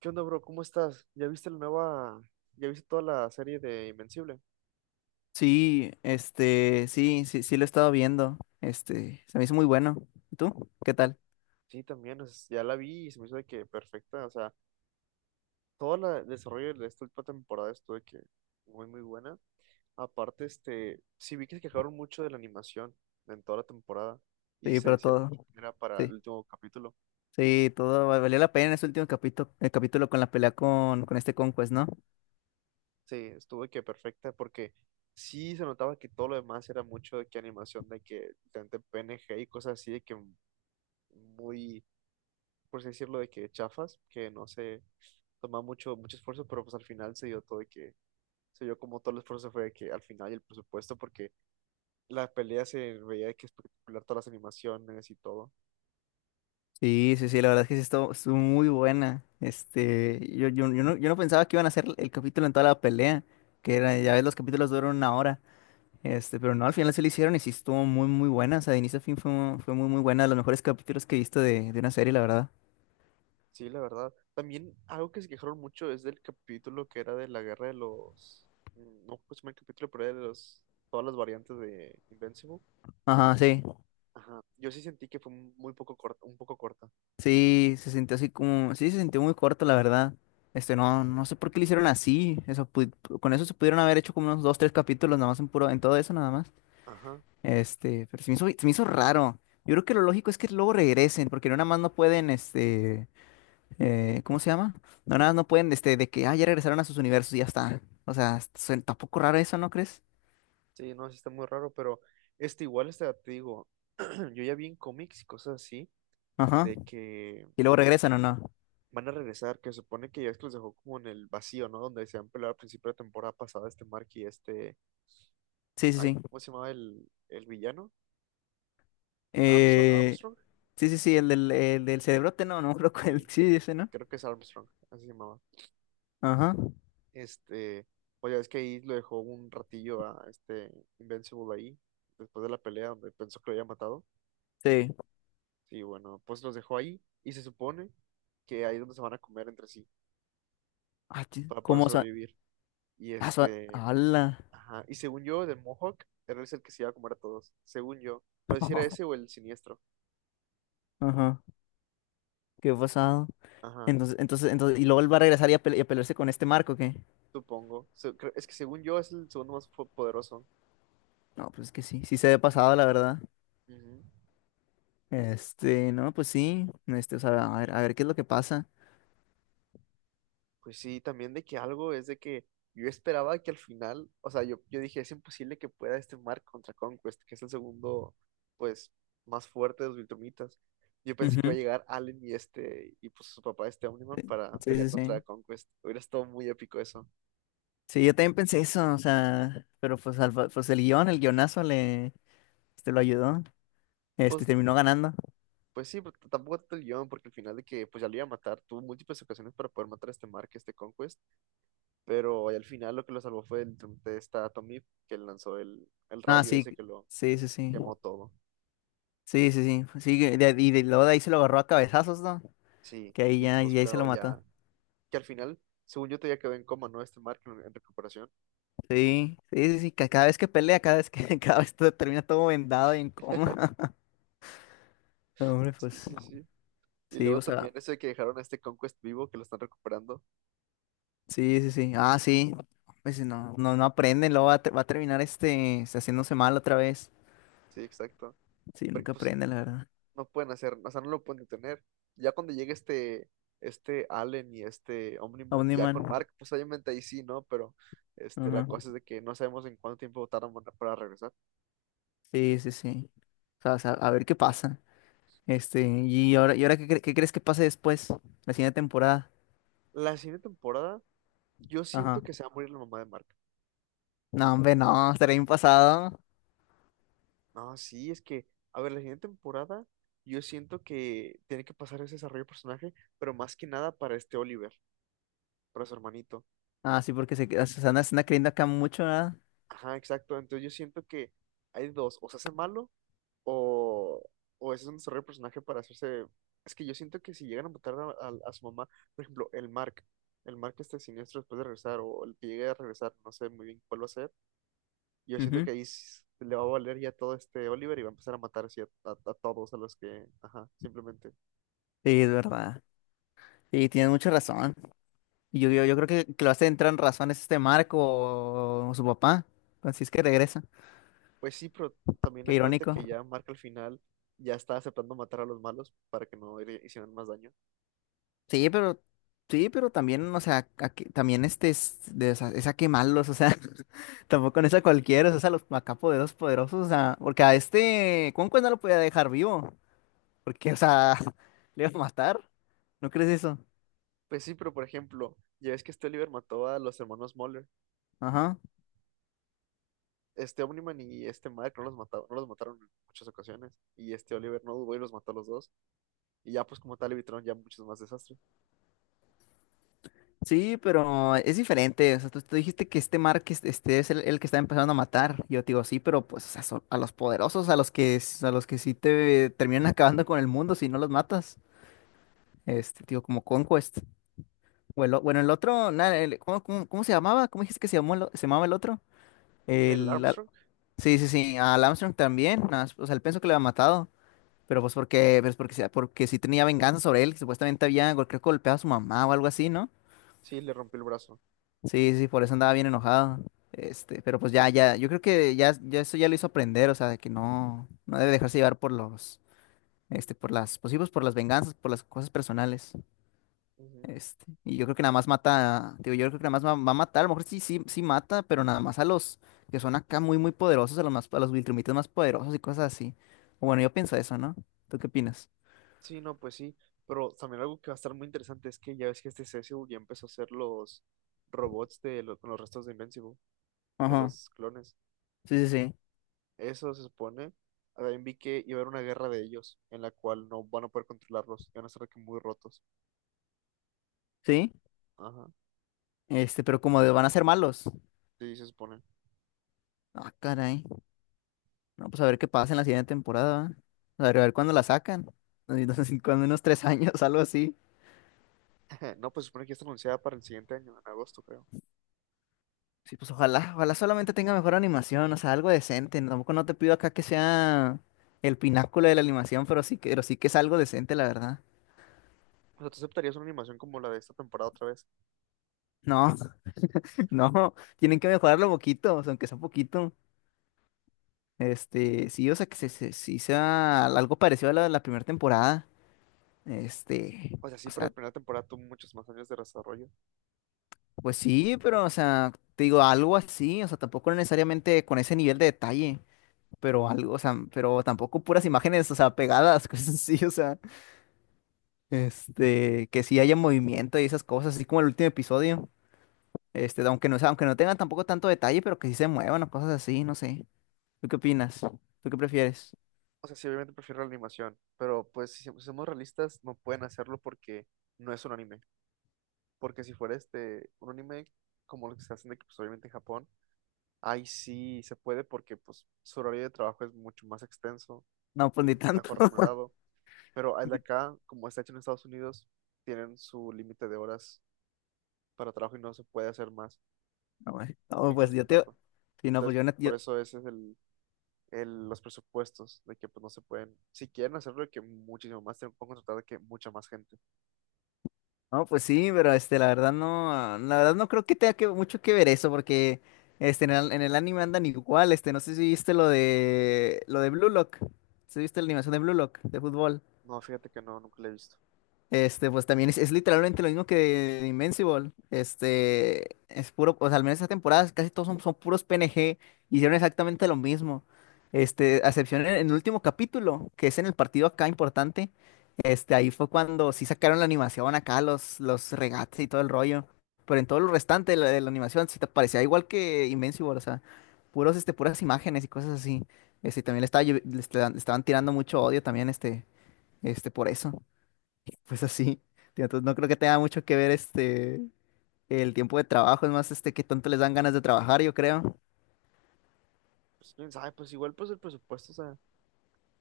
¿Qué onda, bro? ¿Cómo estás? ¿Ya viste la nueva, ya viste toda la serie de Invencible? Sí, sí, sí, sí lo he estado viendo. Se me hizo muy bueno. ¿Y tú? ¿Qué tal? Sí, también, ya la vi y se me hizo de que perfecta. O sea, el desarrollo de esta última temporada estuvo de que muy, muy buena. Aparte, sí vi que se quejaron mucho de la animación en toda la temporada, y Sí, se pero decía mucho todo. que era para el Sí, último capítulo. sí, valió la pena en ese último capítulo, el capítulo con la pelea con este Conquest, ¿no? Sí, estuvo de que perfecta, porque sí se notaba que todo lo demás era mucho de que animación, de que tanto PNG y cosas así, de que muy, por así decirlo, de que chafas, que no sé, tomaba mucho esfuerzo, pero pues al final se dio todo se dio como todo el esfuerzo fue de que al final, y el presupuesto, porque la pelea se veía de que espectacular, todas las animaciones y todo. Sí, sí, sí, la verdad es que sí estuvo muy buena. Yo no pensaba que iban a hacer el capítulo en toda la pelea, que era, ya ves, los capítulos duran una hora. Pero no, al final se lo hicieron y sí estuvo muy, muy buena. O sea, de inicio a fin fue muy, muy buena, de los mejores capítulos que he visto de una serie, la verdad. Sí, la verdad. También algo que se quejaron mucho es del capítulo que era de la guerra de los, no pues el capítulo, pero era de los, todas las variantes de Invincible. Ajá, sí. Ajá. Yo sí sentí que fue muy poco corta, un poco corta. Sí, se sintió así como, sí, se sintió muy corto, la verdad. No sé por qué lo hicieron así. Con eso se pudieron haber hecho como unos dos, tres capítulos nada más en puro, en todo eso nada más. Ajá. Pero se me hizo raro. Yo creo que lo lógico es que luego regresen, porque no nada más no pueden, ¿cómo se llama? No nada más no pueden, ya regresaron a sus universos y ya está. O sea, está un poco raro eso, ¿no crees? Sí, no, sí está muy raro, pero este igual está, te digo, yo ya vi en cómics y cosas así, Ajá. de que Y luego regresan o no. van a regresar, que supone que ya es que los dejó como en el vacío, ¿no? Donde se han peleado al principio de temporada pasada este Mark y este, Sí, sí, ay, sí. ¿cómo se llamaba el villano? Armstrong, Eh, Armstrong, sí, sí, sí, el del cerebrote, no, no creo que el, sí, sí, ese, ¿no? creo que es Armstrong, así se llamaba. Ajá. Este, pues ya es que ahí lo dejó un ratillo a este Invincible ahí, después de la pelea donde pensó que lo había matado. Sí. Sí, bueno, pues los dejó ahí y se supone que ahí es donde se van a comer entre sí Ah, ti- para poder ¿Cómo sa- sobrevivir. Y Ah, este, ¡Hala! ajá. Y según yo, del Mohawk, era ese el que se iba a comer a todos. Según yo. No sé si era ese o el siniestro. Ajá. ¿Qué pasado? Ajá, Entonces, y luego él va a regresar y a pelearse con este Marco, ¿qué? supongo. Es que según yo es el segundo más poderoso. No, pues es que sí, sí se ve pasado, la verdad. Ujú. Este, no, Pues sí. O sea, a ver qué es lo que pasa. Pues sí, también de que algo es de que yo esperaba que al final, o sea, yo dije, es imposible que pueda este Mark contra Conquest, que es el segundo, pues, más fuerte de los Viltrumitas. Yo pensé que iba a Ujú. llegar Allen y este, y pues su papá, este Omniman, para Sí, sí, pelear contra sí. Conquest. Hubiera estado muy épico eso. Sí, yo también pensé eso, o sea, pero pues, pues el guionazo lo ayudó. Pues Terminó ganando. pues sí, pero tampoco tanto el guión, porque al final de que pues ya lo iba a matar, tuvo múltiples ocasiones para poder matar a este Mark, este Conquest, pero al final lo que lo salvó fue de esta Tommy, que lanzó el Ah, rayo sí, ese que lo sí, sí, sí. quemó todo. Sí, sí, sí. Sí, que de- y de- Luego de ahí se lo agarró a cabezazos, ¿no? Sí, Que ahí y ya, pues y ahí se quedó lo ya, mató. que al final, según yo, todavía quedó en coma, ¿no? Este Mark en recuperación. Sí, sí, sí, sí, cada vez que pelea, cada vez todo termina todo vendado y en coma. No, hombre, Sí, pues, sí, sí. Y sí, luego o también sea, eso de que dejaron a este Conquest vivo, que lo están recuperando. sí, sí, sí. Ah, sí. Pues si no, no, no aprenden, luego va a terminar haciéndose mal otra vez. Sí, exacto. Sí, Porque nunca pues aprende, la verdad. no pueden hacer, o sea, no lo pueden detener. Ya cuando llegue este, este Allen y este Omniman, ya Omniman. con Mark, pues obviamente ahí sí, ¿no? Pero este, la Ajá. cosa es de que no sabemos en cuánto tiempo tardan para regresar. Sí, sí, sí. O sea, a ver qué pasa. Y ahora ¿qué crees que pase después? La siguiente temporada. La siguiente temporada, yo Ajá. siento que se va a morir la mamá de Mark. No, hombre, no, estaría bien pasado. No, sí, es que, a ver, la siguiente temporada, yo siento que tiene que pasar ese desarrollo de personaje, pero más que nada para este Oliver, para su hermanito. Ah, sí, porque se andan creyendo acá mucho, ¿verdad? Ajá, exacto. Entonces yo siento que hay dos, o se hace malo, O, o ese es un desarrollo de personaje para hacerse... Es que yo siento que si llegan a matar a, a su mamá, por ejemplo, el Mark este siniestro después de regresar, o el que llegue a regresar, no sé muy bien cuál va a ser, yo siento Ujú. que ahí le va a valer ya todo este Oliver y va a empezar a matar así a, a todos, a los que, ajá, simplemente. Sí, es verdad. Y tienes mucha razón. Y yo creo que lo hace entrar en razón es este Marco o su papá. Así es que regresa. Pues sí, pero también Qué acuérdate irónico. que ya Mark al final ya está aceptando matar a los malos para que no le hicieran más daño. Sí, pero, sí, pero también, o sea, también es a quemarlos, o sea, tampoco no es a cualquiera, es a los acá poderosos, poderosos, o sea, porque a este Conquest no lo podía dejar vivo, porque, o sea, le iba a matar. ¿No crees eso? Pues sí, pero por ejemplo, ya ves que este Oliver mató a los hermanos Muller, Ajá. este Omniman y este Mike no los mataron, no los mataron en muchas ocasiones. Y este Oliver no dudó y los mató a los dos. Y ya pues como tal evitaron ya muchos más desastres. Sí, pero es diferente. O sea, tú dijiste que este es el que está empezando a matar. Yo te digo, sí, pero pues o sea, son a los poderosos, a los a los que sí te terminan acabando con el mundo si no los matas. Este, tío, como Conquest. Bueno, el otro, ¿cómo, cómo se llamaba? ¿Cómo dijiste que se llamó se llamaba el otro? El El Al- Armstrong, Sí, sí, sí, al Armstrong también. Nada más, o sea, él pensó que le había matado, pero pues porque sí tenía venganza sobre él, que supuestamente había creo que golpeado a su mamá o algo así, ¿no? sí, le rompió el brazo. Sí, sí, por eso andaba bien enojado. Yo creo ya eso ya lo hizo aprender, o sea, de que no, no debe dejarse llevar por pues sí, pues, por las venganzas, por las cosas personales. Ujú. Y yo creo que nada más mata, digo, yo creo que nada más va a matar, a lo mejor sí, sí, sí mata, pero nada más a los que son acá muy, muy poderosos, a los más, a los Viltrumitas más poderosos y cosas así. Bueno, yo pienso eso, ¿no? ¿Tú qué opinas? Sí, no, pues sí. Pero también algo que va a estar muy interesante es que ya ves que este Cecil ya empezó a hacer los robots con los restos de Invincible, de Ajá, los clones. sí, sí, sí, Eso se supone. También vi que iba a haber una guerra de ellos, en la cual no van a poder controlarlos, y van a estar aquí muy rotos. sí, Ajá, pero van a ser malos. sí, se supone. Ah, caray. No, pues a ver qué pasa en la siguiente temporada. ¿Va? A ver cuándo la sacan. Así, cuando unos tres años, algo así. No, pues se supone que ya está anunciada para el siguiente año, en agosto, creo. Sí, pues ojalá, ojalá solamente tenga mejor animación, o sea, algo decente. Tampoco no te pido acá que sea el pináculo de la animación, pero sí que es algo decente, la verdad. O sea, ¿tú aceptarías una animación como la de esta temporada otra vez? No, no, tienen que mejorarlo poquito, o sea, aunque sea poquito. Sí, o sea, que sí sea algo parecido a la de la primera temporada. Este, O sea, sí, o pero sea, la primera temporada tuvo muchos más años de desarrollo. Pues sí, pero, o sea, te digo, algo así, o sea, tampoco necesariamente con ese nivel de detalle, pero algo, o sea, pero tampoco puras imágenes, o sea, pegadas, cosas así, o sea, que sí haya movimiento y esas cosas, así como el último episodio, aunque no, o sea, aunque no tengan tampoco tanto detalle, pero que sí se muevan o cosas así, no sé. ¿Tú qué opinas? ¿Tú qué prefieres? O sea, sí, obviamente prefiero la animación, pero pues si somos realistas, no pueden hacerlo porque no es un anime. Porque si fuera este, un anime como lo que se hacen de que, pues, obviamente en Japón, ahí sí se puede porque pues su horario de trabajo es mucho más extenso No, pues y ni tanto. mejor remunerado. Pero al de Ni- acá, como está hecho en Estados Unidos, tienen su límite de horas para trabajo y no se puede hacer más. No, pues no, Tienen que pues, yo te... respetarlo. Sí, no, pues Entonces, yo, por eso ese es los presupuestos, de que pues no se pueden, si quieren hacerlo, de que muchísimo más, tienen que contratar de que mucha más gente. no, pues sí, pero la verdad no, ah, la verdad no creo que mucho que ver eso, porque en el anime andan igual, no sé si viste lo de Blue Lock, si viste la animación de Blue Lock, de fútbol. No, fíjate que no, nunca lo he visto. Pues también es literalmente lo mismo que Invincible. Es puro, o sea, al menos esta temporada casi todos son puros PNG. Hicieron exactamente lo mismo. A excepción en el último capítulo, que es en el partido acá importante. Ahí fue cuando sí sacaron la animación acá, los regates y todo el rollo. Pero en todo lo restante de la animación sí te parecía igual que Invincible, o sea, puros, puras imágenes y cosas así. Este, también le, estaba, lle- le estaban tirando mucho odio también, por eso. Pues así, tío, entonces no creo que tenga mucho que ver el tiempo de trabajo, es más que tanto les dan ganas de trabajar, yo creo. Pues quién sabe, pues igual pues el presupuesto, o sea,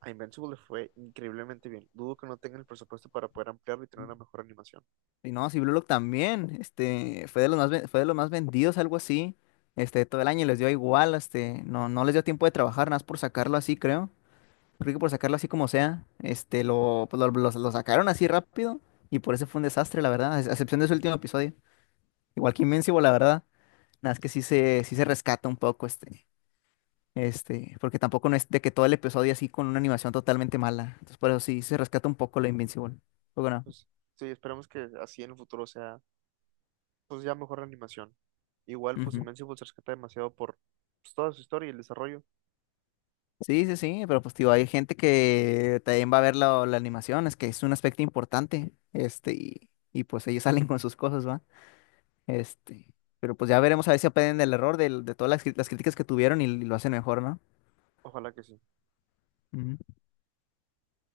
a Invincible le fue increíblemente bien. Dudo que no tengan el presupuesto para poder ampliarlo y tener una mejor animación. Y no, si Blue Lock también, fue de los más vendidos, algo así, todo el año y les dio igual, no les dio tiempo de trabajar, nada más por sacarlo así, creo. Creo que por sacarlo así como sea, este, lo, pues, lo sacaron así rápido y por eso fue un desastre, la verdad, a excepción de su último episodio. Igual que Invincible, la verdad, nada, es que sí se rescata un poco, este. Porque tampoco no es de que todo el episodio así con una animación totalmente mala. Entonces, por eso sí se rescata un poco la Invincible. Poco no. Pues sí, esperemos que así en el futuro sea, pues ya mejor animación. Igual pues Ujú. Invincible se rescata demasiado por pues, toda su historia y el desarrollo. Sí, sí, sí, pero pues digo hay gente que también va a ver la animación, es que es un aspecto importante. Pues ellos salen con sus cosas, ¿va? Este, pero pues ya veremos a ver si aprenden de todas las, las críticas que tuvieron y lo hacen mejor, ¿no? Ojalá que sí. Ujú.